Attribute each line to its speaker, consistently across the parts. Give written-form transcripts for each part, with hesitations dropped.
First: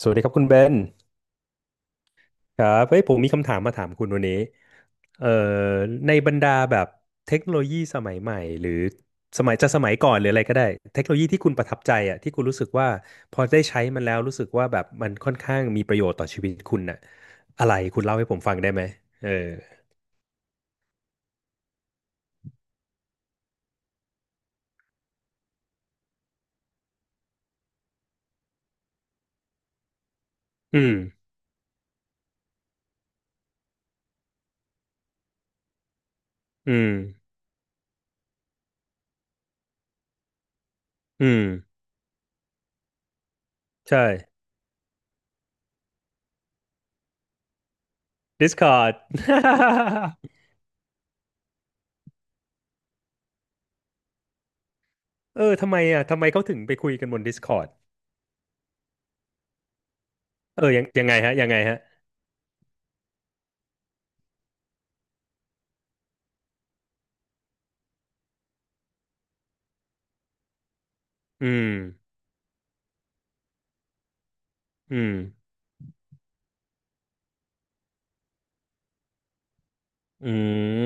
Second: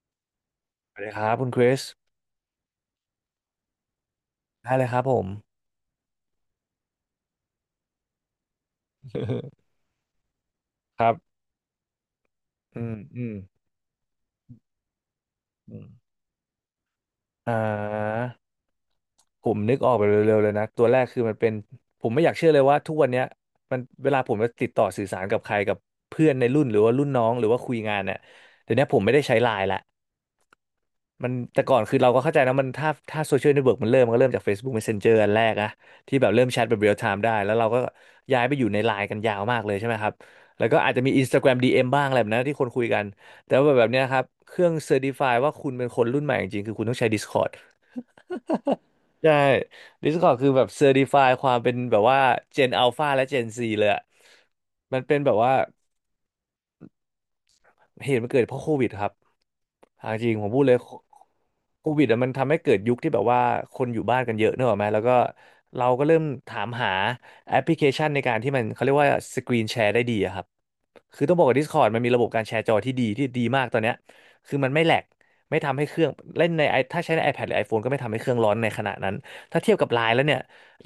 Speaker 1: สวัสดีครับคุณเบน
Speaker 2: สวัสดีครับคุณคริส
Speaker 1: ครับเฮ้ยผมมีคำถามมาถามคุณวันนี้
Speaker 2: ได้เลยครับผ
Speaker 1: เอ่
Speaker 2: ม
Speaker 1: อในบรรดาแบบเทคโนโลยีสมัยใหม่หรือสมัยก่อนหรืออะไรก็ได้
Speaker 2: ค
Speaker 1: เทค
Speaker 2: รั
Speaker 1: โนโลยี
Speaker 2: บ
Speaker 1: ที่คุณประทับใจอ่ะที่คุณรู้สึก
Speaker 2: อื
Speaker 1: ว่า
Speaker 2: มอืม
Speaker 1: พอได้ใช้มันแล้วรู้สึกว่าแบบมันค่อนข้าง
Speaker 2: อื
Speaker 1: มี
Speaker 2: ม
Speaker 1: ประโยชน์ต่อชีวิตคุณน่ะ
Speaker 2: อ่
Speaker 1: อะไรคุณเล่า
Speaker 2: า
Speaker 1: ให้ผมฟังได้ไหมเออ
Speaker 2: ผมนึกออกไปเร็วๆเลยนะ ตัวแรกคือมันเป็น ผมไม่อยากเชื่อเลยว่าทุกวันเนี้ยมันเวลาผมจะติดต่อสื่อสารกับใครกับเพื่อนในรุ่นหรือว่ารุ่นน้องหรือว่าคุยงานเนี่ยเดี๋ยวนี้ผมไม่ได้ใช้ไลน์ละ
Speaker 1: อืม
Speaker 2: มันแต่ก่อนคือเราก็เข้าใจนะมันถ้าโซเชียลเน็ตเวิร์กมันเริ่มมันก็เริ่มจาก Facebook Messenger อันแรกอะที่แบบเริ่มแชท
Speaker 1: อื
Speaker 2: แบบเรีย
Speaker 1: ม
Speaker 2: ลไทม์ได้แล้วเราก็ย้ายไปอยู่ในไลน์กันยาวมากเลยใช่ไหมครับแล้วก็อาจจะมี
Speaker 1: อืม
Speaker 2: Instagram DM บ้างอะไรแบบนั้นที่คนคุยกันแต่ว่าแบบเนี้ย
Speaker 1: ใช่
Speaker 2: ครับเครื่องเซอร์ f ิฟายว่าคุณเป็นคนรุ่นใหม่จริงๆคือคุณต้องใช้ Discord
Speaker 1: Discord
Speaker 2: ใช่ Discord คื อแบบเซอร์ f ิฟายความเป็นแบบว่า Gen Alpha และ Gen Z เลยอะมันเป็นแบบ
Speaker 1: เอ
Speaker 2: ว่า
Speaker 1: อทำไมอ่ะทำไมเขาถึงไปคุยกันบน Discord
Speaker 2: เหตุมันเกิดเพราะโควิดครับเอาจริงผมพู
Speaker 1: เอ
Speaker 2: ด
Speaker 1: อ
Speaker 2: เลย
Speaker 1: ยัง
Speaker 2: โค
Speaker 1: ยังไงฮะยังไงฮะ
Speaker 2: โควิดอะมันทำให้เกิดยุคที่แบบว่าคนอยู่บ้านกันเยอะเนกอะไหมแล้วก็เราก็เริ่มถามหาแอปพลิเคชันในการที่มันเขาเรียกว่าสกรีนแชร์ได้ดีอะครับ คือต้องบอ
Speaker 1: อื
Speaker 2: กว่า
Speaker 1: ม
Speaker 2: Discord มันมีระบบการแชร์จอที่ดีมากตอนเนี้ยคือมันไม่แหล
Speaker 1: อื
Speaker 2: ก
Speaker 1: ม
Speaker 2: ไม่ทำให้เครื่องเล่นใน ถ้าใช้ใน iPad หรือ iPhone ก็ไม่ทำให้เครื่องร้อนในขณะนั้น ถ้าเทียบกับ Line แล้ว
Speaker 1: อื
Speaker 2: เนี่ย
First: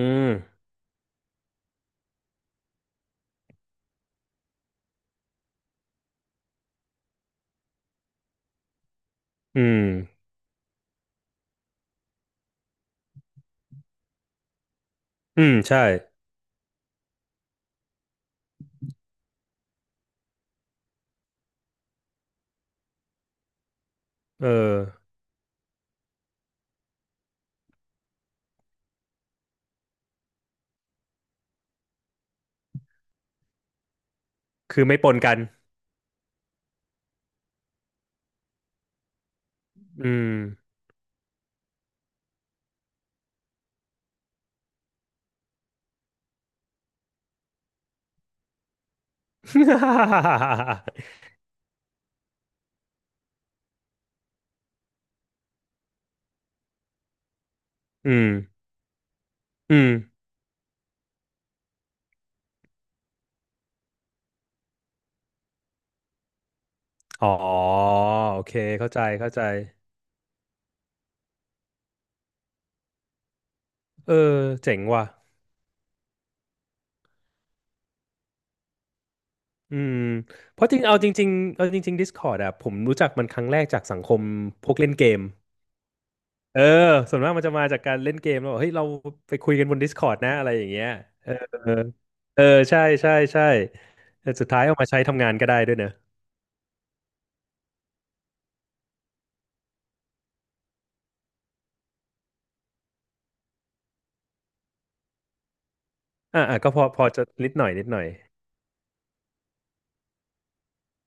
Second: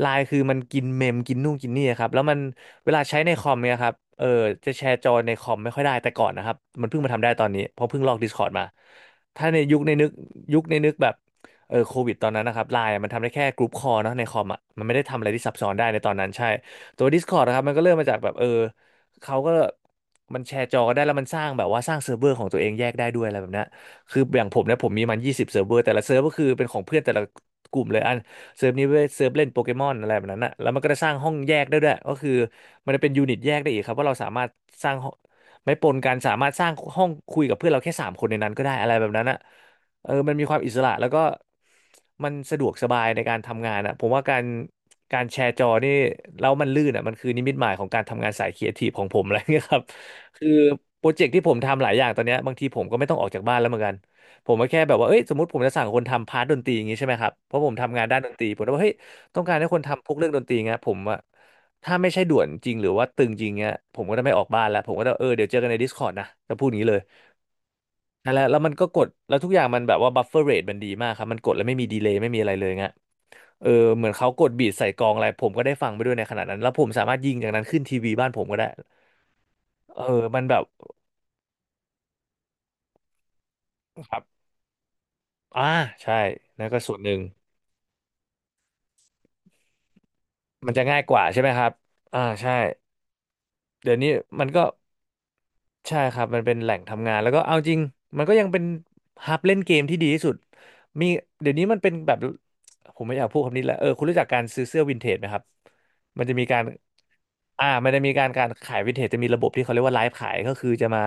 Speaker 2: Line คือมัน
Speaker 1: ม
Speaker 2: กินเมมกินนู่นกินนี่ครับแล้วมันเวลาใช้ในคอมเนี่ยครับจะแชร์จอในคอมไม่ค่อยได้แต่ก่อนนะครับมันเพิ่งมาทำได้ตอนนี้เพราะเพิ่งลอก Discord มาถ้าใน
Speaker 1: อื
Speaker 2: ยุคในนึก
Speaker 1: ม
Speaker 2: ยุคในนึกแบบโควิดตอนนั้นนะครับไลน์มันทำได้แค่กรุ๊ปคอลเนาะในคอมอ่ะมันไม่ได้ทำอะไร
Speaker 1: อื
Speaker 2: ที่ซั
Speaker 1: ม
Speaker 2: บซ้อน
Speaker 1: ใช่
Speaker 2: ได้ในตอนนั้นใช่ตัว Discord นะครับมันก็เริ่มมาจากแบบเขาก็ มันแชร์จอได้แล้วมันสร้างแบบว่าสร้างเซิร์ฟเวอร์ของตัวเองแยกได้ด้วยอะไรแบบเนี้ยคืออย่า
Speaker 1: เอ
Speaker 2: งผมเนี่ยผม
Speaker 1: อ
Speaker 2: มีมัน20 เซิร์ฟเวอร์แต่ละเซิร์ฟก็คือเป็นของเพื่อนแต่ละกลุ่มเลยอันเซิร์ฟนี้เว้ยเซิร์ฟเล่นโปเกมอนอะไรแบบนั้นนะแล้วมันก็จะสร้างห้องแยกได้ด้วยก็คือมันจะเป็นยูนิตแยกได้อีกครับว่าเราสามารถ
Speaker 1: คือ
Speaker 2: สร้าง
Speaker 1: ไม่ป
Speaker 2: ห้อง
Speaker 1: นกัน
Speaker 2: ไม่ปนกันสามารถสร้างห้องคุยกับเพื่อนเราแค่สามคนในนั้นก็ได้อะไรแบบนั้นนะ
Speaker 1: อื
Speaker 2: เออมัน
Speaker 1: ม
Speaker 2: มีความอิสระแล้วก็มันสะดวกสบายในการทำงานอ่ะผมว่าการแชร์จอนี่แล้วมันลื่นอ่ะมันคือนิมิตหมายของการทำงานสายครีเอทีฟของผมอะไรเงี้ยครับ คือโปรเจกต์ที่ผมทำหลายอย่างตอนเนี้ยบางทีผมก็ไม่ต้องออกจากบ้านแล้วเหมือนกันผมก็แค่แบบว่าเอ้ยสมมติผมจะสั่งคนทำพาร์ทดนตรีอย่างงี้ใช่ไหมครับเพราะผมทำงาน
Speaker 1: อื
Speaker 2: ด้าน
Speaker 1: ม
Speaker 2: ดนตรีผมก็บอกเฮ้ยต้องการให้ค
Speaker 1: อื
Speaker 2: น
Speaker 1: ม
Speaker 2: ทำพวกเรื่องดนตรีเงี้ยผมอะถ้าไม่ใช่ด่วนจริงหรือว่าตึงจริงเงี้ยผมก็จะไม่ออกบ้านแล้วผมก็จะเดี๋ยวเจอกันใน Discord นะจะพูดอย่างนี้เลย
Speaker 1: อ๋อ
Speaker 2: นั่นแห
Speaker 1: โอ
Speaker 2: ละ
Speaker 1: เค
Speaker 2: แล้วมันก็
Speaker 1: เข้า
Speaker 2: ก
Speaker 1: ใจ
Speaker 2: ด
Speaker 1: เข้า
Speaker 2: แล้ว
Speaker 1: ใจ
Speaker 2: ทุกอย่างมันแบบว่าบัฟเฟอร์เรทมันดีมากครับมันกดแล้วไม่มีดีเลย์ไม่มีอะไรเลยเงี้ยเออเหมือ
Speaker 1: เอ
Speaker 2: น
Speaker 1: อ
Speaker 2: เขากดบีท
Speaker 1: เจ๋ง
Speaker 2: ใส่ก
Speaker 1: ว่ะ
Speaker 2: ลองอะไรผมก็ได้ฟังไปด้วยในขณะนั้นแล้วผมสามารถยิงจากนั้นขึ้นทีวีบ้านผมก็ได้
Speaker 1: อืม
Speaker 2: เออมันแบ
Speaker 1: เพ
Speaker 2: บ
Speaker 1: ราะจริงเอาจริงๆเอาจริงๆ Discord อะผมรู้จักมันครั้งแรกจากสังค
Speaker 2: ครั
Speaker 1: ม
Speaker 2: บ
Speaker 1: พวกเล่นเกม
Speaker 2: อ่าใช่
Speaker 1: เออ
Speaker 2: นั่นก็ส่วนห
Speaker 1: ส่
Speaker 2: นึ่
Speaker 1: ว
Speaker 2: ง
Speaker 1: นมากมันจะมาจากการเล่นเกมแล้วบอกเฮ้ยเราไปคุยกันบน Discord นะ อะไรอย่า
Speaker 2: มั
Speaker 1: ง
Speaker 2: นจะ
Speaker 1: เงี้ย
Speaker 2: ง่ายกว่า
Speaker 1: เออ
Speaker 2: ใช่ไหมครับอ่า
Speaker 1: เออ
Speaker 2: ใช่
Speaker 1: ใช่ใช่ใช่
Speaker 2: เดี๋ยวนี้
Speaker 1: แต่
Speaker 2: มั
Speaker 1: สุ
Speaker 2: น
Speaker 1: ด
Speaker 2: ก็
Speaker 1: ท้ายเอามาใช้ทำงานก็ได้ด้วยเนอะ
Speaker 2: ใช่ครับมันเป็นแหล่งทำงานแล้วก็เอาจริงมันก็ยังเป็นฮับเล่นเกมที่ดีที่สุดมีเดี๋ยวนี้มันเป็นแบบผมไม่อยากพูดคำนี้แหละคุณรู้จักการซื้อเสื้อวินเทจไหมครับมันจะ
Speaker 1: อ่า
Speaker 2: มี
Speaker 1: อ่า
Speaker 2: การ
Speaker 1: ก็พอพอจะนิดหน่อยนิด
Speaker 2: มัน
Speaker 1: หน่
Speaker 2: จะ
Speaker 1: อย
Speaker 2: มีการขายวินเทจจะมีระบบที่เขาเรียกว่าไลฟ์ขายก็คือจะมา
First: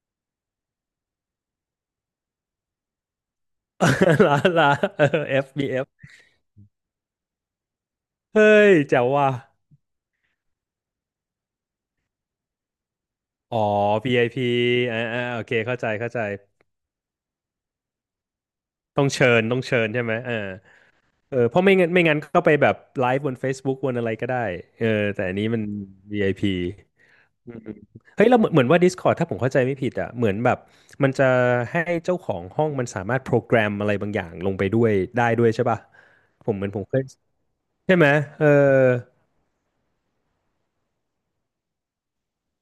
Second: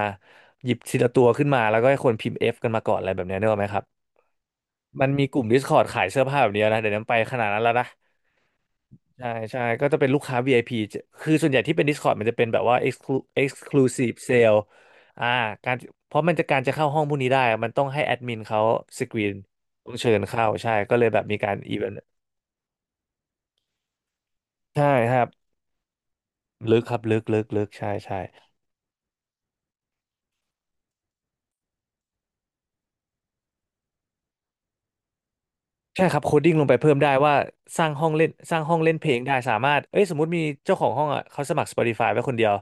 Speaker 2: หยิบทีละตัวขึ้นมาแล้วก็ให้คนพิมพ์ F กันมาก่อนอะไรแบบเนี้ยนึกออกไหมครับ
Speaker 1: ลาลาเอ
Speaker 2: มันมี
Speaker 1: อ
Speaker 2: กลุ่ม
Speaker 1: F B F เอ
Speaker 2: Discord
Speaker 1: ฟ
Speaker 2: ขายเสื้อผ้าแบบเนี้ยนะเดี๋ยวนี้มันไปขนาดนั้นแล้วนะ
Speaker 1: เฮ้ยแจ๋ว
Speaker 2: ใช่
Speaker 1: ว่ะ
Speaker 2: ใช่ก็จะเป็นลูกค้า VIP จะคือส่วนใหญ่ที่เป็น Discord มันจะเป็นแบบว่า exclu
Speaker 1: อ๋อ
Speaker 2: exclusive
Speaker 1: VIP
Speaker 2: sale
Speaker 1: อพีอ่าอ่า
Speaker 2: อ่า
Speaker 1: โอเค
Speaker 2: การ
Speaker 1: เข้าใจเข้า
Speaker 2: เพ
Speaker 1: ใจ
Speaker 2: ราะมันจะการจะเข้าห้องพวกนี้ได้อะมันต้องให้แอดมินเขาส
Speaker 1: ต้อง
Speaker 2: กรี
Speaker 1: เชิ
Speaker 2: น
Speaker 1: ญต้องเชิญ
Speaker 2: ต้อง
Speaker 1: ใช่
Speaker 2: เชิ
Speaker 1: ไหม
Speaker 2: ญ
Speaker 1: เออ
Speaker 2: เข้าใช่ก็เลยแบบ
Speaker 1: เอ
Speaker 2: มี
Speaker 1: อ
Speaker 2: กา
Speaker 1: เพ
Speaker 2: ร
Speaker 1: ราะไม่
Speaker 2: อีเว
Speaker 1: งั้น
Speaker 2: นต์
Speaker 1: ไม่งั้นก็ไปแบบไลฟ์บน Facebook บนอะไรก็ได้เอ
Speaker 2: ใช่
Speaker 1: อ
Speaker 2: ครั
Speaker 1: แต่
Speaker 2: บ
Speaker 1: อันนี้มัน VIP อพี
Speaker 2: ลึกครับ
Speaker 1: อื
Speaker 2: ลึ
Speaker 1: ม
Speaker 2: กใช่ใช่
Speaker 1: เฮ้ยเราเหมือนเหมือนว่า Discord ถ้าผมเข้าใจไม่ผิดอ่ะเหมือนแบบมันจะให้เจ้าของห้องมันสามารถโปรแกรมอะไรบางอย่างลงไปด้วยได้ด้วยใช่ป่ะ
Speaker 2: ใช่ครับโคด
Speaker 1: ผ
Speaker 2: ดิ้
Speaker 1: ม
Speaker 2: งล
Speaker 1: เหมื
Speaker 2: ง
Speaker 1: อน
Speaker 2: ไป
Speaker 1: ผม
Speaker 2: เพิ่
Speaker 1: เค
Speaker 2: ม
Speaker 1: ย
Speaker 2: ได้ว่า
Speaker 1: ใช่ไหมเออ
Speaker 2: สร้างห้องเล่นเพลงได้สามารถเอ้ยสมมติมีเจ้าของห้องอ่ะเขาสมัคร Spotify ไว้คนเดียว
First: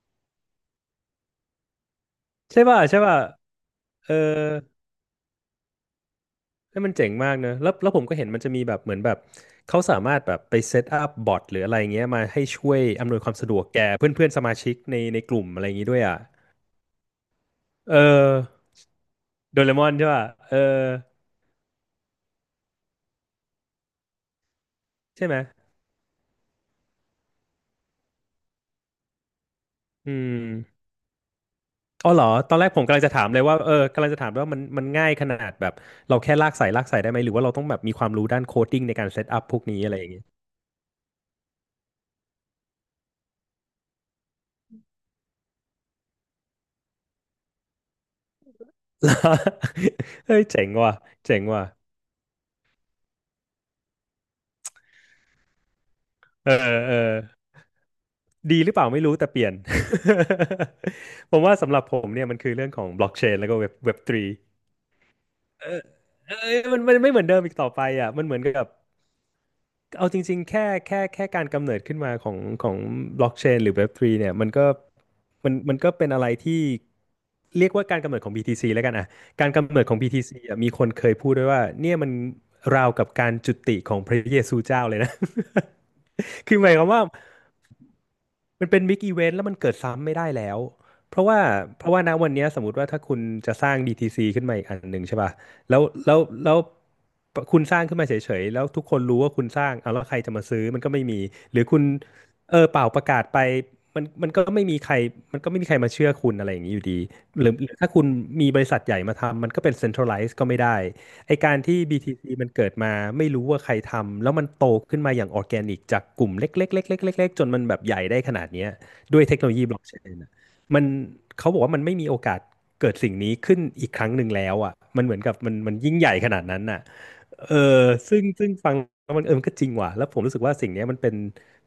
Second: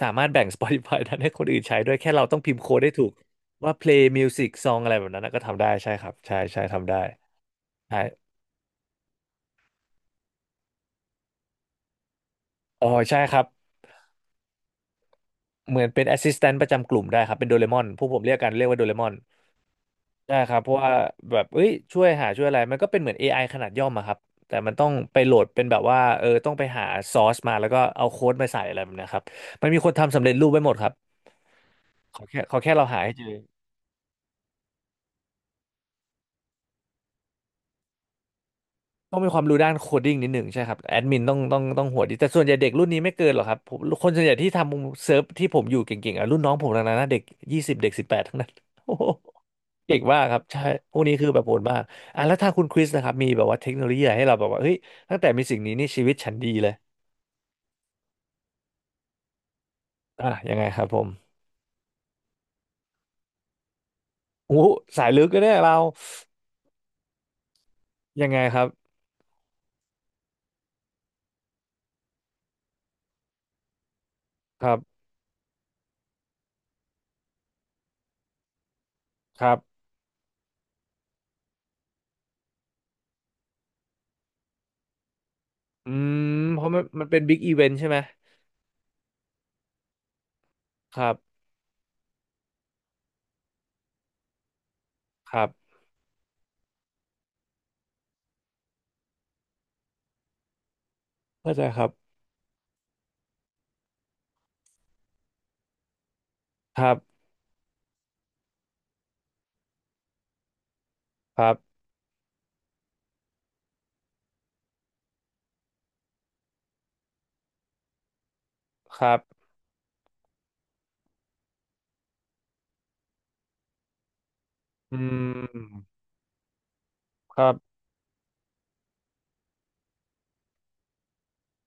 Speaker 2: สามารถแบ่ง Spotify นั้นให้คนอื่นใช้ด้วยแค่เราต้องพิม
Speaker 1: ใช่
Speaker 2: พ์โค้ด
Speaker 1: ป่ะ
Speaker 2: ได้
Speaker 1: ใช่
Speaker 2: ถูก
Speaker 1: ป่ะ
Speaker 2: ว่า play
Speaker 1: เออ
Speaker 2: music song อะไรแบบนั้นนะก็ทำได้ใช่ครับใช่ใช่
Speaker 1: เฮ้ย
Speaker 2: ทำ
Speaker 1: มัน
Speaker 2: ได้
Speaker 1: เจ๋งมากเนอะแล้วแล้ว
Speaker 2: ใช่
Speaker 1: ผมก็เห็นมันจะมีแบบเหมือนแบบ เขาสามารถแบบไปเซตอัพบอทหรืออะไรเงี้ยมาให้ช่วย
Speaker 2: อ๋อ
Speaker 1: อำน
Speaker 2: ใช่
Speaker 1: วยค
Speaker 2: ค
Speaker 1: วาม
Speaker 2: รับ
Speaker 1: สะดวกแก่เพื่อนเพื่อนสมาชิกในในกลุ่มอะไรอ
Speaker 2: เห
Speaker 1: ย่าง
Speaker 2: มือ
Speaker 1: งี้
Speaker 2: น
Speaker 1: ด้ว
Speaker 2: เป็
Speaker 1: ย
Speaker 2: น
Speaker 1: อ่ะ
Speaker 2: assistant ประจำกลุ่มได้ครับเป็นโดเรมอน
Speaker 1: เอ
Speaker 2: พวกผมเรียกกันเรี
Speaker 1: อ
Speaker 2: ยกว่าโดเรมอน
Speaker 1: โดเรมอนใช่ป่ะ
Speaker 2: ใช่ค
Speaker 1: เอ
Speaker 2: รั
Speaker 1: อ
Speaker 2: บเพราะว่าแบบเอ้ยช่วยหาช่วยอะไรมันก็เป็นเหมือน AI ขนาดย่อมอะครับแต่มันต้องไป
Speaker 1: ใช่
Speaker 2: โหล
Speaker 1: ไหม
Speaker 2: ดเป็นแบบว่าต้องไปหาซอสมาแล้วก็เอาโค้ดมาใส่อะไรแบบเนะครับมันมีคน
Speaker 1: อื
Speaker 2: ทำสำเร็จรูปไว้หมดค
Speaker 1: ม
Speaker 2: รับ
Speaker 1: อ๋อเหรอ ต
Speaker 2: ข
Speaker 1: อ
Speaker 2: อ
Speaker 1: นแรก
Speaker 2: แค่
Speaker 1: ผ
Speaker 2: เรา
Speaker 1: มกำ
Speaker 2: หา
Speaker 1: ลัง
Speaker 2: ให้
Speaker 1: จะ
Speaker 2: เจ
Speaker 1: ถาม
Speaker 2: อ
Speaker 1: เลยว่า กำลังจะถามว่ามันมันง่ายขนาดแบบเราแค่ลากสายลากสายได้ไหมหรือว่าเราต้องแบบมีความรู้ด้านโคดดิ้งในการ
Speaker 2: ต้อ
Speaker 1: เซ
Speaker 2: ง
Speaker 1: ต
Speaker 2: มีค
Speaker 1: อั
Speaker 2: วา
Speaker 1: พ
Speaker 2: ม
Speaker 1: พ
Speaker 2: รู้
Speaker 1: วก
Speaker 2: ด้าน
Speaker 1: นี้
Speaker 2: โค
Speaker 1: อะไร
Speaker 2: ด
Speaker 1: อย่า
Speaker 2: ดิ้
Speaker 1: ง
Speaker 2: ง
Speaker 1: งี้
Speaker 2: นิดหนึ่งใช่ครับแอดมินต้องหัวดีแต่ส่วนใหญ่เด็กรุ่นนี้ไม่เกินหรอกครับผมคนส่วนใหญ่ที่ทำเซิร์ฟที่ผมอยู่เก่งๆอ่ะรุ่นน้องผมทั้งนั้นนะเด็กยี่สิบเด็กสิบแปดทั้งนั้น โอ้โหเก่งมาก ค
Speaker 1: เฮ้
Speaker 2: รับ
Speaker 1: ย
Speaker 2: ใช่
Speaker 1: เจ๋งว่ะ
Speaker 2: พวกนี้คือ
Speaker 1: เจ๋
Speaker 2: แบ
Speaker 1: ง
Speaker 2: บโหด
Speaker 1: ว่ะ
Speaker 2: มากอ่ะแล้วถ้าคุณคริสนะครับมีแบบว่าเทคโนโลยีอะไรให้เราแบบว่าเฮ้ยตั้งแต่มีสิ่งนี้นี่ชีวิตฉันดี
Speaker 1: เออ
Speaker 2: เลย
Speaker 1: เออ ดีหรือเปล่าไม่รู้แต่เปลี่ยน
Speaker 2: อ่ะยังไงครับผม
Speaker 1: ผมว่าสำหรับผมเนี่ยมันคือเรื่องของบล็อกเชนแล้วก็เว็บทรี
Speaker 2: อู้สายลึกเลยเนี่ย
Speaker 1: เอ
Speaker 2: เรา
Speaker 1: อเออมันมันไม่เหมือนเดิมอีกต่อไปอ่ะมัน
Speaker 2: ยัง
Speaker 1: เหมื
Speaker 2: ไง
Speaker 1: อน
Speaker 2: ครั
Speaker 1: กับ
Speaker 2: บ
Speaker 1: เอาจริงๆแค่แค่การกำเนิดขึ้นมาของของบล็อกเชนหรือ Web3 เนี่ยมันก็
Speaker 2: ครับ
Speaker 1: มันมันก็เป็นอะไรที่เรียกว่าการกำเนิดของ BTC แล้วกันอ่ะ
Speaker 2: ค
Speaker 1: การ
Speaker 2: รั
Speaker 1: กำเนิ
Speaker 2: บ
Speaker 1: ดของ BTC อ่ะมีคนเคยพูดด้วยว่าเนี่ยมันราวกับการจุติของพระเยซูเจ้าเลยนะ
Speaker 2: อืม
Speaker 1: คื
Speaker 2: เพ
Speaker 1: อห
Speaker 2: ราะ
Speaker 1: มาย
Speaker 2: มั
Speaker 1: ค
Speaker 2: น
Speaker 1: วามว่า
Speaker 2: มันเป็นบิ๊กอีเวนต์ใช่ไหม
Speaker 1: มันเป็นบิ๊กอีเวนต์แล้วมันเกิดซ้ำไม่ได้แล้ว
Speaker 2: ครั
Speaker 1: เพราะว่า
Speaker 2: บ
Speaker 1: เพราะว่าณวันเนี้ยสมมติว่าถ้าคุณจะสร้างดี t c ขึ้นมาอีกอันหนึ่งใช่ป่ะ
Speaker 2: ครับ
Speaker 1: แล้วคุณสร้างขึ้นมาเฉยๆแล้วทุกคนรู้ว่าคุณสร้างเอาแล้วใครจะมาซื้อมันก็ไม่มี
Speaker 2: เข้า
Speaker 1: ห
Speaker 2: ใจ
Speaker 1: รือคุ
Speaker 2: ค
Speaker 1: ณ
Speaker 2: รับ
Speaker 1: เออเปล่าประกาศไปมันมันก็ไม่มีใครมาเชื่อคุณอะไรอย่างนี้
Speaker 2: ค
Speaker 1: อยู่
Speaker 2: รั
Speaker 1: ดี
Speaker 2: บ
Speaker 1: หรือถ้าคุณมีบริษัทใหญ่มาทำมันก็เป็น centralized ก็ไม่ได้ไอ
Speaker 2: ครั
Speaker 1: การ
Speaker 2: บ
Speaker 1: ที่ BTC มันเกิดมาไม่รู้ว่าใครทำแล้วมันโตขึ้นมาอย่างออร์แกนิกจากกลุ่มเล็กๆๆๆๆๆจนมันแบบใหญ่ได้ขนาดเนี้ย
Speaker 2: ครั
Speaker 1: ด้
Speaker 2: บ
Speaker 1: วยเทคโนโลยีบล็อกเชน มันเขาบอกว่ามันไม่มีโอกาสเกิดสิ่งนี้ขึ้นอีกครั้งหนึ่งแล้วอ่ะ
Speaker 2: อื
Speaker 1: มันเหมือนกับมันมัน
Speaker 2: ม
Speaker 1: ยิ่งใหญ่ขนาดนั้นน่ะ
Speaker 2: ครั
Speaker 1: เออ
Speaker 2: บ
Speaker 1: ซึ่งฟังแล้วมันเออมันก็จริงว่ะแล้วผมรู้สึกว่าสิ่งนี้มันเป็น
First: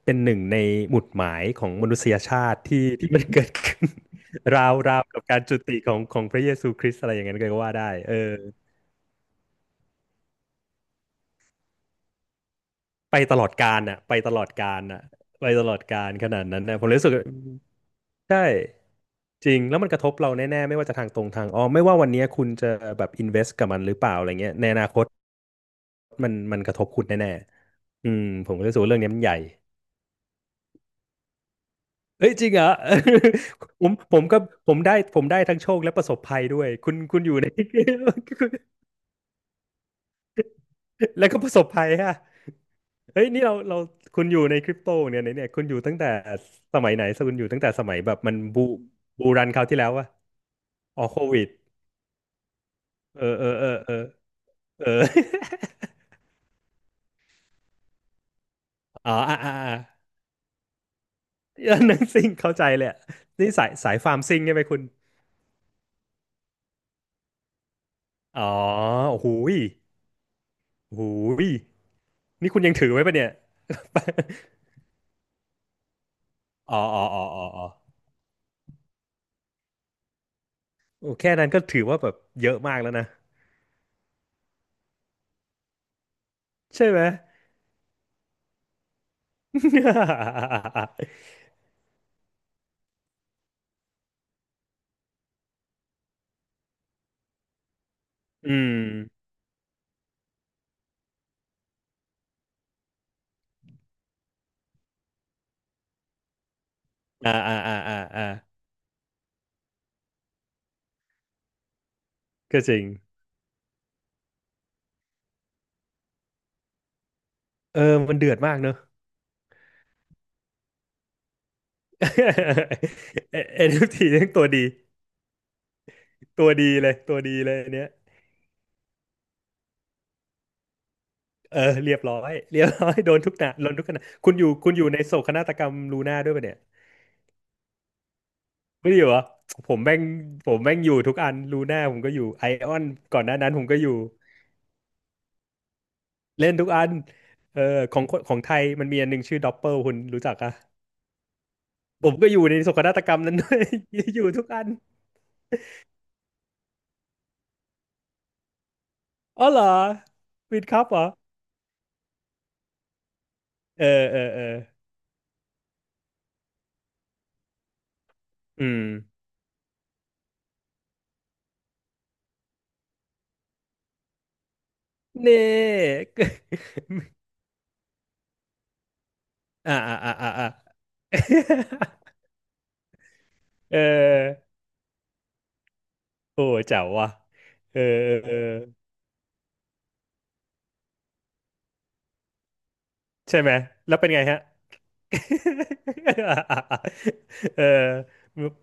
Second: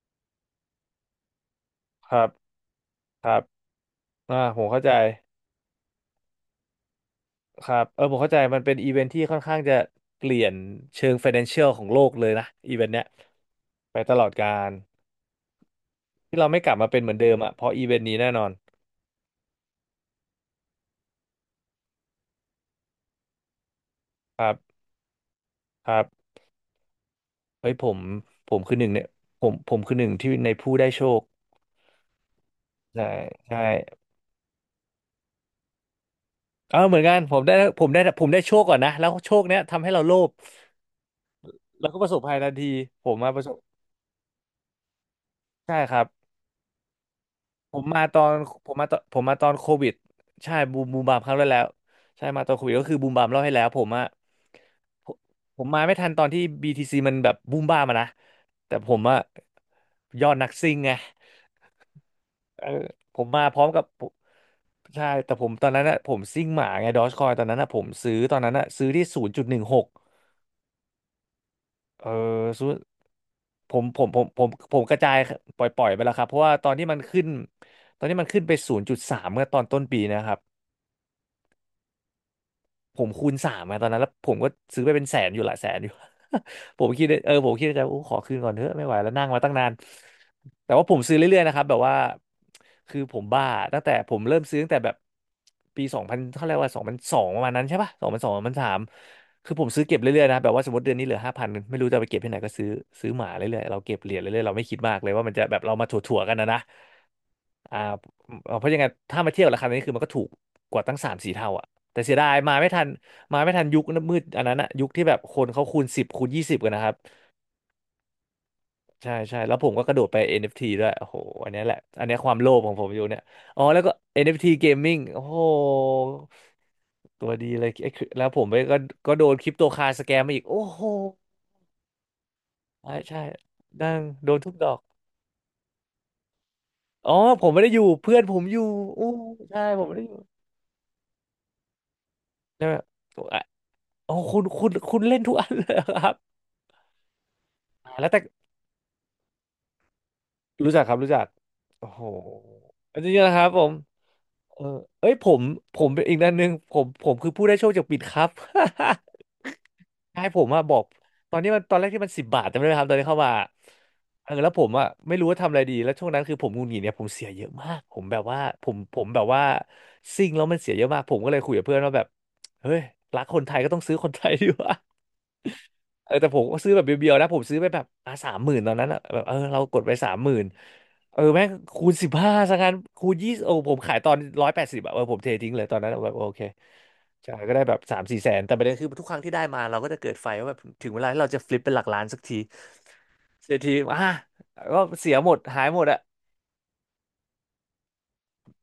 Speaker 1: เป็นหนึ่งในหมุดหมายของมนุษ
Speaker 2: ค
Speaker 1: ย
Speaker 2: รับ
Speaker 1: ชาติที่มัน
Speaker 2: ครั
Speaker 1: เกิ
Speaker 2: บ
Speaker 1: ดขึ้น
Speaker 2: อ่า ผม
Speaker 1: ราว
Speaker 2: เข้าใจ
Speaker 1: ราวกับการจุติของของพระเยซูคริสต์อะไรอย่างนั้นก็
Speaker 2: ค
Speaker 1: ว่า
Speaker 2: รั
Speaker 1: ได้
Speaker 2: บเออ
Speaker 1: เอ
Speaker 2: ผ
Speaker 1: อ
Speaker 2: มเข้าใจมันเป็นอีเวนต์ที่ค่อนข้างจะเปลี่ยนเชิง Financial ของโลกเลยนะอีเวนต์เนี้ย
Speaker 1: ไปตลอดกาล
Speaker 2: ไป
Speaker 1: น่ะ
Speaker 2: ต
Speaker 1: ไป
Speaker 2: ลอ
Speaker 1: ต
Speaker 2: ด
Speaker 1: ลอ
Speaker 2: กา
Speaker 1: ดกา
Speaker 2: ล
Speaker 1: ลน่ะไปตลอดกาลข
Speaker 2: ที่
Speaker 1: นาด
Speaker 2: เราไม่
Speaker 1: นั้น
Speaker 2: กลั
Speaker 1: นะ
Speaker 2: บ
Speaker 1: ผ
Speaker 2: มา
Speaker 1: ม
Speaker 2: เป็น
Speaker 1: รู้
Speaker 2: เห
Speaker 1: สึก
Speaker 2: มือนเดิมอ่ะเพราะอีเวนต์นี้แน่น
Speaker 1: ใช่
Speaker 2: อน
Speaker 1: จริงแล้วมันกระทบเราแน่ๆไม่ว่าจะทางตรงทางอ้อมไม่ว่าวันเนี้ยคุณจะแบบอินเวสกับมันหรือเปล่าอะไร
Speaker 2: ค
Speaker 1: เงี้ยในอ
Speaker 2: รั
Speaker 1: นาคต
Speaker 2: บ
Speaker 1: มันมันกระทบคุณแน่
Speaker 2: เฮ้ยผม
Speaker 1: ๆอืมผมก็รู้
Speaker 2: คือ
Speaker 1: สึ
Speaker 2: ห
Speaker 1: ก
Speaker 2: นึ่
Speaker 1: ว่า
Speaker 2: ง
Speaker 1: เรื่อง
Speaker 2: เนี่ย
Speaker 1: นี้มันใหญ่
Speaker 2: ผมคือหนึ่งที่ในผู้ได้โชค
Speaker 1: เอ้ยจริงเหรอ
Speaker 2: ใช่ ใช่
Speaker 1: ผมก็ผมได้ทั้งโชคและประสบภัยด้วย
Speaker 2: เออ
Speaker 1: คุ
Speaker 2: เห
Speaker 1: ณ
Speaker 2: มือนกั
Speaker 1: คุ
Speaker 2: น
Speaker 1: ณอ
Speaker 2: ผ
Speaker 1: ยู่
Speaker 2: ม
Speaker 1: ใน
Speaker 2: ได้ผมได้โชคก่อนนะแล้วโชคเนี้ยทำให้เราโลภ
Speaker 1: แล้วก็ประสบภั
Speaker 2: แล้
Speaker 1: ย
Speaker 2: วก็ประ
Speaker 1: ฮะ
Speaker 2: สบภัยทันทีผม
Speaker 1: เฮ้ย
Speaker 2: มาป
Speaker 1: นี่
Speaker 2: ระส
Speaker 1: เรา
Speaker 2: บ
Speaker 1: เราคุณอยู่ในคริปโตเนี่ยคุณอ
Speaker 2: ใช่
Speaker 1: ยู่
Speaker 2: ค
Speaker 1: ตั้ง
Speaker 2: รับ
Speaker 1: แต่สมัยไหนคุณอยู่ตั้งแต่
Speaker 2: ผ
Speaker 1: ส
Speaker 2: ม
Speaker 1: มัย
Speaker 2: มา
Speaker 1: แบ
Speaker 2: ต
Speaker 1: บ
Speaker 2: อ
Speaker 1: มั
Speaker 2: น
Speaker 1: น
Speaker 2: ผม
Speaker 1: บู
Speaker 2: มาต
Speaker 1: รัน
Speaker 2: อน
Speaker 1: ครา
Speaker 2: โค
Speaker 1: วที่แล้
Speaker 2: วิ
Speaker 1: ว
Speaker 2: ด
Speaker 1: วะ
Speaker 2: ใช่บูมบู
Speaker 1: อ๋อ
Speaker 2: มบา
Speaker 1: โค
Speaker 2: มครั้ง
Speaker 1: วิ
Speaker 2: แร
Speaker 1: ด
Speaker 2: กแล้วใช่มาตอนโควิดก็คือบูม
Speaker 1: เอ
Speaker 2: บา
Speaker 1: อ
Speaker 2: มเล่า
Speaker 1: เออ
Speaker 2: ให้แล้
Speaker 1: เอ
Speaker 2: ว
Speaker 1: อ
Speaker 2: ผม
Speaker 1: เออ
Speaker 2: อะ
Speaker 1: เอ
Speaker 2: ผมผ
Speaker 1: อ
Speaker 2: มมาไม่ทันตอนที่ BTC มันแบบบูมบ้ามอะนะแต่ผม
Speaker 1: อ๋อ
Speaker 2: อะ
Speaker 1: อ่า
Speaker 2: ยอดนักซิ่งไง
Speaker 1: เออห นังซิ่งเข้า
Speaker 2: เอ
Speaker 1: ใจ
Speaker 2: อ
Speaker 1: เลยอะ
Speaker 2: ผมมา
Speaker 1: นี่
Speaker 2: พร้อ
Speaker 1: สา
Speaker 2: ม
Speaker 1: ย
Speaker 2: กับ
Speaker 1: สาย
Speaker 2: ผม
Speaker 1: ฟาร์มซิ่งใช่ไหมคุณ
Speaker 2: ใช่แต่ผมตอนนั้นอะผมซิ่งหมาไงดอ g คอยตอนนั้นอะผมซื้อตอน
Speaker 1: อ๋อ
Speaker 2: นั้นอะซื้อที่
Speaker 1: โอ้
Speaker 2: ศู
Speaker 1: โห
Speaker 2: นย์จุดห
Speaker 1: ย
Speaker 2: นึ่งหก
Speaker 1: โอ้โหย
Speaker 2: เออ
Speaker 1: นี่คุณ
Speaker 2: ซื้อ
Speaker 1: ยังถือไว้ปะเนี่ย
Speaker 2: ผมกระจายปล่อยไปแล้วครับเพราะว่าตอ น
Speaker 1: อ๋อ
Speaker 2: ที่มัน
Speaker 1: อ๋ออ๋
Speaker 2: ขึ้
Speaker 1: อ
Speaker 2: น
Speaker 1: อ๋ออ๋อ
Speaker 2: ตอนที่มันขึ้นไปศูนย์จุดสามเมื่อตอนต้นปีนะครับ
Speaker 1: โอ้แค่นั้นก็ถือว่าแบบเยอะมากแล้ว
Speaker 2: ผ
Speaker 1: นะ
Speaker 2: มคูณสามมาตอนนั้นแล้วผมก็ซื้อไปเป็นแสนอยู่หลายแสนอยู่ ผ
Speaker 1: ใช่
Speaker 2: ม
Speaker 1: ไหม
Speaker 2: คิดในผมคิดในใจโอ้ขอคืนก่อนเถอะไม่ไหวแล้วนั่งมาตั้งนานแต่ว่าผม ซื้อเรื่อยๆนะครับแบบว่าคือผมบ้าตั้งแต่ผมเริ่มซื้อตั้งแต่แบบปีสองพันเท่าไหร่ว่าสองพันสองประมาณนั้นใช่ปะสองพันสองสอง
Speaker 1: อื
Speaker 2: พันสา
Speaker 1: ม
Speaker 2: มคือผมซื้อเก็บเรื่อยๆนะแบบว่าสมมติเดือนนี้เหลือห้าพันไม่รู้จะเอาไปเก็บที่ไหนก็ซื้อซื้อหมาเรื่อยๆเราเก็บเหรียญเรื่อยๆเราไม่คิดมากเลยว่ามันจะแบบเรามาถั่วๆกันนะนะ
Speaker 1: อ่าอ่าอ่า
Speaker 2: อ่า
Speaker 1: อ่าอ่า
Speaker 2: เพราะยังไงถ้ามาเทียบราคานี้คือมันก็ถูกกว่าตั้งสามสี่เท่าอ่ะ แต่เสียดายมา
Speaker 1: ก็
Speaker 2: ไม่
Speaker 1: จริ
Speaker 2: ทั
Speaker 1: ง
Speaker 2: นมาไม่ทันยุคมืดอันนั้นอะยุคที่แบบคนเขาคูณสิบคูณยี่สิบกันนะครับ
Speaker 1: เออมันเดือดมากเนอะ
Speaker 2: ใช่ใช่แล้วผมก็กระโดดไป NFT ด้วยโอ้โหอันเนี้ยแหละอันเนี้ยความโลภของผมอยู่เนี่ย
Speaker 1: เอ
Speaker 2: อ๋อ
Speaker 1: ็นเอ
Speaker 2: แล้ว
Speaker 1: ฟ
Speaker 2: ก็
Speaker 1: ทีทั้งตั
Speaker 2: NFT
Speaker 1: วดี
Speaker 2: Gaming โอ้โห
Speaker 1: ตัวดีเลยตัว
Speaker 2: ตัว
Speaker 1: ดี
Speaker 2: ดี
Speaker 1: เลย
Speaker 2: เลย
Speaker 1: อันเนี้ย
Speaker 2: ไอ้คือแล้วผมไปก็โดนคริปโตคาสแกมมาอีกโอ้โห
Speaker 1: เออเรียบร้อยเรียบร้อ
Speaker 2: ใช่
Speaker 1: ยโดน
Speaker 2: ใช่
Speaker 1: ทุกหนะโดนทุกข
Speaker 2: ดัง
Speaker 1: ณะ
Speaker 2: โด
Speaker 1: คุณ
Speaker 2: น
Speaker 1: อยู่
Speaker 2: ทุกด
Speaker 1: คุ
Speaker 2: อ
Speaker 1: ณ
Speaker 2: ก
Speaker 1: อยู่ในโศกนาฏกรรมลูน่าด้วยปะเนี่ย
Speaker 2: อ๋อผมไม่ได้อยู่เพื่อนผมอยู่
Speaker 1: ไม่ได้อ
Speaker 2: อู้
Speaker 1: ยู่เหรอ
Speaker 2: ใช่
Speaker 1: ผม
Speaker 2: ผมไม่
Speaker 1: แม่ง
Speaker 2: ได้อยู่
Speaker 1: ผมแม่งอยู่ทุกอันลูน่าผมก็อยู่ไอ
Speaker 2: ใช่
Speaker 1: อ
Speaker 2: ไหม
Speaker 1: อนก่อนหน้า
Speaker 2: อ่ะ
Speaker 1: นั้นผมก็อยู่
Speaker 2: อ๋อคุณเล่นทุกอันเลยเหรอครับ
Speaker 1: เล่นทุกอันเออของ
Speaker 2: แล้วแต่
Speaker 1: ของไทยมันมีอันหนึ่งชื่อด็อปเปลคุณรู้จักอะ
Speaker 2: รู้จักครับรู้จักโอ้โห
Speaker 1: ผมก็อยู่ในโศกนา
Speaker 2: อั
Speaker 1: ฏ
Speaker 2: น
Speaker 1: ก
Speaker 2: นี้
Speaker 1: รรม
Speaker 2: นะ
Speaker 1: นั้น
Speaker 2: ครั
Speaker 1: ด้
Speaker 2: บ
Speaker 1: ว
Speaker 2: ผ
Speaker 1: ย
Speaker 2: ม
Speaker 1: อยู่ทุก
Speaker 2: เอ
Speaker 1: อั
Speaker 2: อ
Speaker 1: น
Speaker 2: เอ้ยผมเป็นอีกด้านหนึ่งผมคือผู้ได้โชคจากปิดครับ
Speaker 1: อ๋อเหรอ
Speaker 2: ให้ผม
Speaker 1: วิ
Speaker 2: อะ
Speaker 1: ด
Speaker 2: บ
Speaker 1: ค
Speaker 2: อ
Speaker 1: รั
Speaker 2: ก
Speaker 1: บเหรอ
Speaker 2: ตอนนี้มันตอนแรกที่มัน10 บาทจำได้ไหมครับตอนนี้เข้ามา
Speaker 1: เออเออเออ
Speaker 2: แล้วผมไม่รู้ว่าทำอะไรดีแล้วช่วงนั้นคือผมหงุดหงิดเนี่ยผมเสียเยอะมากผมแบบว่า
Speaker 1: อื
Speaker 2: ผม
Speaker 1: ม
Speaker 2: ผมแบบว่าซิ่งแล้วมันเสียเยอะมากผมก็เลยคุยกับเพื่อนว่าแบบเฮ้ยรักคนไทยก็ต้องซื้อคนไทยดีกว่า
Speaker 1: เน่
Speaker 2: แต่ผมก็ ซื้อแบบเบียวๆนะผมซื้อไปแบบอ่ะสามหมื่นตอนนั้นอะแบบเรา
Speaker 1: อ่า
Speaker 2: กดไป
Speaker 1: อ่า
Speaker 2: สา
Speaker 1: อ่า
Speaker 2: มห
Speaker 1: อ่า
Speaker 2: มื่น
Speaker 1: อ่า
Speaker 2: แม่งคูณสิบ ห้าซะงั้นคูณ20โอ้ผ
Speaker 1: เอ
Speaker 2: มขายตอนร้อ
Speaker 1: อ
Speaker 2: ยแปดสิบอะผมเททิ้งเลยตอนนั้นแบบโอเค
Speaker 1: โอ้เจ๋วว่ะ
Speaker 2: ใช่ก็ได้แบ
Speaker 1: เอ
Speaker 2: บ
Speaker 1: อ
Speaker 2: สามสี่
Speaker 1: เอ
Speaker 2: แส
Speaker 1: อ
Speaker 2: นแต่ประเด็นคือทุกครั้งที่ได้มาเราก็จะเกิดไฟว่าแบบถึงเวลาที่เราจะฟลิปเป็นหลักล้านสักที
Speaker 1: ใช่ไหม
Speaker 2: เสียที
Speaker 1: แล้ว
Speaker 2: อ่ะ
Speaker 1: เป็นไงฮะ
Speaker 2: ก็เสียหมดหายหมดอะ
Speaker 1: เออ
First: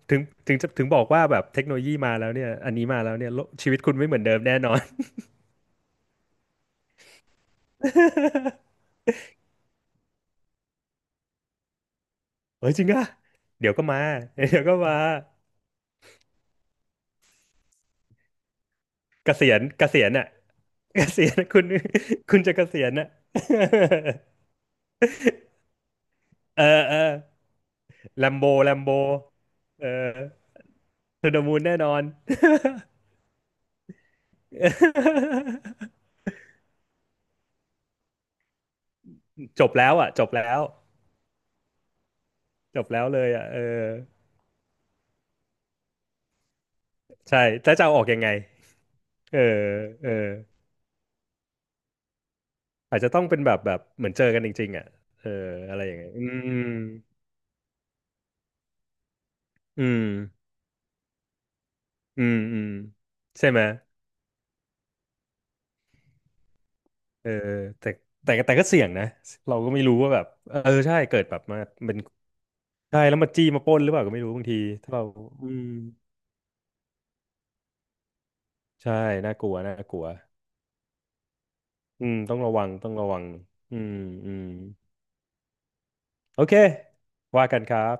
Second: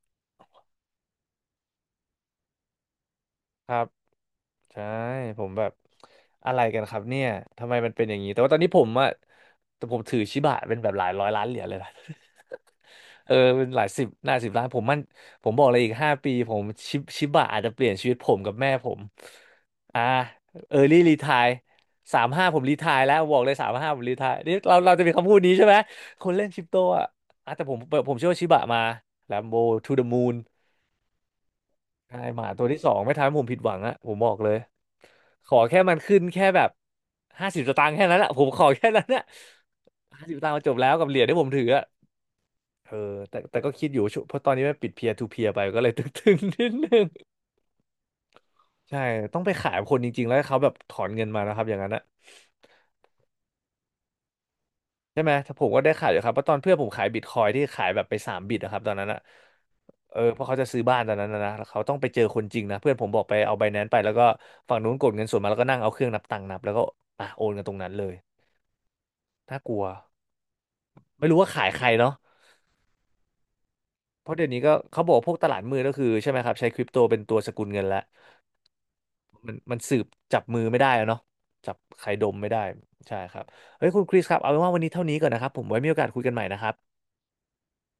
Speaker 1: ถึงถึงจะถึงบอกว่าแบบ เทคโนโลยีมาแล้วเนี่ย อันนี้มาแล้วเนี่ยโลก
Speaker 2: ค
Speaker 1: ชีวิ
Speaker 2: รั
Speaker 1: ต
Speaker 2: บ
Speaker 1: คุณไม่เหมือนเดิมแน่นอน
Speaker 2: ใช่ผมแบบอะไรกันครับเนี่ยทำไมมันเป็นอย่างนี้แต่ว่าตอนนี้ผมอะแต่ผมถือชิบะเป็นแบบหลายร้อยล้านเหรียญเลยนะ
Speaker 1: เฮ้ยจริงอ่ะ
Speaker 2: เออเป็น
Speaker 1: เดี๋ยว
Speaker 2: ห
Speaker 1: ก็
Speaker 2: ลาย
Speaker 1: มา
Speaker 2: สิบหน้า ยสิบ
Speaker 1: เดี๋ย
Speaker 2: ล้า
Speaker 1: ว
Speaker 2: น
Speaker 1: ก็
Speaker 2: ผม
Speaker 1: มา
Speaker 2: มันผมบอกเลยอีก5 ปีผมชิบะอาจจะเปลี่ยนชีวิตผมกับแม่ผม
Speaker 1: เกษียณเก
Speaker 2: อ่า
Speaker 1: ษียณอ่ะ
Speaker 2: เออร์ ลี่
Speaker 1: เก
Speaker 2: รี
Speaker 1: ษี
Speaker 2: ไท
Speaker 1: ยณ
Speaker 2: ร์
Speaker 1: คุณ
Speaker 2: สาม
Speaker 1: คุณ
Speaker 2: ห้า
Speaker 1: จะ
Speaker 2: ผ
Speaker 1: เก
Speaker 2: มรี
Speaker 1: ษี
Speaker 2: ไท
Speaker 1: ยณ
Speaker 2: ร์
Speaker 1: อ่ะ
Speaker 2: แล้วบ อกเลยสามห้าผมรีไทร์นี่เราจะมีคำพูดนี้ใช่ไหมคนเล่นค
Speaker 1: เอ
Speaker 2: ริ
Speaker 1: อ
Speaker 2: ปโต
Speaker 1: เออ
Speaker 2: อ่ะอ่ะแต่ผมผม
Speaker 1: แล
Speaker 2: เชื่อ
Speaker 1: ม
Speaker 2: ว่า
Speaker 1: โบ
Speaker 2: ชิบะ
Speaker 1: แล
Speaker 2: มา
Speaker 1: มโบ
Speaker 2: แลมโบ
Speaker 1: เออ
Speaker 2: to the moon
Speaker 1: เทูดมูนแน่นอน
Speaker 2: ใช่หมาตัวที่สองไม่ทำให้ผมผิดหวังอะผมบอกเลยขอแค่มันขึ้นแค่แบบห้าสิบสตางค์แค่นั้นอะผมขอแค่นั้นอะ
Speaker 1: จบแล้วอ่ะจ
Speaker 2: ห้า
Speaker 1: บ
Speaker 2: สิบสตา
Speaker 1: แล้
Speaker 2: งค์
Speaker 1: ว
Speaker 2: จบแล้วกับเหรียญที่ผมถืออะ
Speaker 1: จบ
Speaker 2: เออ
Speaker 1: แล้วเลย
Speaker 2: แต่
Speaker 1: อ่ะ
Speaker 2: แต่
Speaker 1: เอ
Speaker 2: ก็
Speaker 1: อ
Speaker 2: คิดอยู่ช่วงเพราะตอนนี้มันปิดเพียร์ทูเพียร์ไปก็เลย ตึงๆนิดนึง
Speaker 1: ใช่แล้วจะเอาออกยังไง
Speaker 2: ใช่
Speaker 1: เอ
Speaker 2: ต้อ
Speaker 1: อ
Speaker 2: งไปขายคน
Speaker 1: เอ
Speaker 2: จ
Speaker 1: อ
Speaker 2: ริงๆแล้วให้เขาแบบถอนเงินมานะครับอย่างนั้นนะ
Speaker 1: อาจจะต้องเป็นแบบเหมือนเจอกันจริงๆอ่ะ
Speaker 2: ใช่
Speaker 1: เอ
Speaker 2: ไห
Speaker 1: อ
Speaker 2: มถ้าผม
Speaker 1: อะ
Speaker 2: ก็
Speaker 1: ไรอ
Speaker 2: ได้
Speaker 1: ย่าง
Speaker 2: ขา
Speaker 1: เงี้
Speaker 2: ย
Speaker 1: ย
Speaker 2: อยู่ครับเพราะตอนเพื่อนผมขายบิตคอยที่ขายแบบไป3 บิตนะครับตอนนั้นนะ
Speaker 1: อืม
Speaker 2: เพราะเขาจะซื้อบ้านตอนนั้นนะแล้วเขาต้องไปเจ
Speaker 1: อื
Speaker 2: อ
Speaker 1: ม
Speaker 2: คนจ
Speaker 1: อื
Speaker 2: ริง
Speaker 1: ม
Speaker 2: นะเพื่อนผมบอกไป
Speaker 1: ใช่
Speaker 2: เอา
Speaker 1: ไหม
Speaker 2: ไบแนนซ์ไปแล้วก็ฝั่งนู้นกดเงินส่วนมาแล้วก็นั่งเอาเครื่องนับตังค์นับแล้วก็อ่ะ
Speaker 1: เออ
Speaker 2: โอนกันตรง
Speaker 1: แต่
Speaker 2: นั้นเลย
Speaker 1: แต่ก็เสี่ยงนะ เรา
Speaker 2: น่าก
Speaker 1: ก็
Speaker 2: ลั
Speaker 1: ไม่
Speaker 2: ว
Speaker 1: รู้ว่าแบบเออใช่เกิด
Speaker 2: ไม่
Speaker 1: แบ
Speaker 2: รู้
Speaker 1: บ
Speaker 2: ว่า
Speaker 1: มา
Speaker 2: ขายใคร
Speaker 1: เป็น
Speaker 2: เนาะ
Speaker 1: ใช่แล้วมาจี้มาปล้นหรือเปล่าก็ไม่
Speaker 2: เพ
Speaker 1: รู้
Speaker 2: ราะ
Speaker 1: บา
Speaker 2: เดี๋
Speaker 1: ง
Speaker 2: ยว
Speaker 1: ที
Speaker 2: นี้ก็
Speaker 1: ถ้า
Speaker 2: เขา
Speaker 1: เรา
Speaker 2: บอกว่าพวกต
Speaker 1: อื
Speaker 2: ลาด
Speaker 1: ม
Speaker 2: มืดก็คือใช่ไหมครับใช้คริปโตเป็นตัวสกุลเงินแล้ว
Speaker 1: ใช่น่าก
Speaker 2: มั
Speaker 1: ลั
Speaker 2: น
Speaker 1: วน่า
Speaker 2: มัน
Speaker 1: ก
Speaker 2: สื
Speaker 1: ลั
Speaker 2: บ
Speaker 1: ว
Speaker 2: จับมือไม่ได้แล้วเนาะจับใค
Speaker 1: อื
Speaker 2: ร
Speaker 1: ม
Speaker 2: ด
Speaker 1: ต้
Speaker 2: ม
Speaker 1: อง
Speaker 2: ไม่
Speaker 1: ระ
Speaker 2: ได้
Speaker 1: วัง
Speaker 2: ใช่ครับ
Speaker 1: อื
Speaker 2: เฮ้ย
Speaker 1: ม
Speaker 2: คุณคริส
Speaker 1: อื
Speaker 2: ครับ
Speaker 1: ม
Speaker 2: เอาเป็นว่าวันนี้เท่านี้ก่อนนะครับผมไว้มีโอกาสคุยกันให
Speaker 1: โอ
Speaker 2: ม่
Speaker 1: เค
Speaker 2: นะครับ
Speaker 1: ว่ากันครับ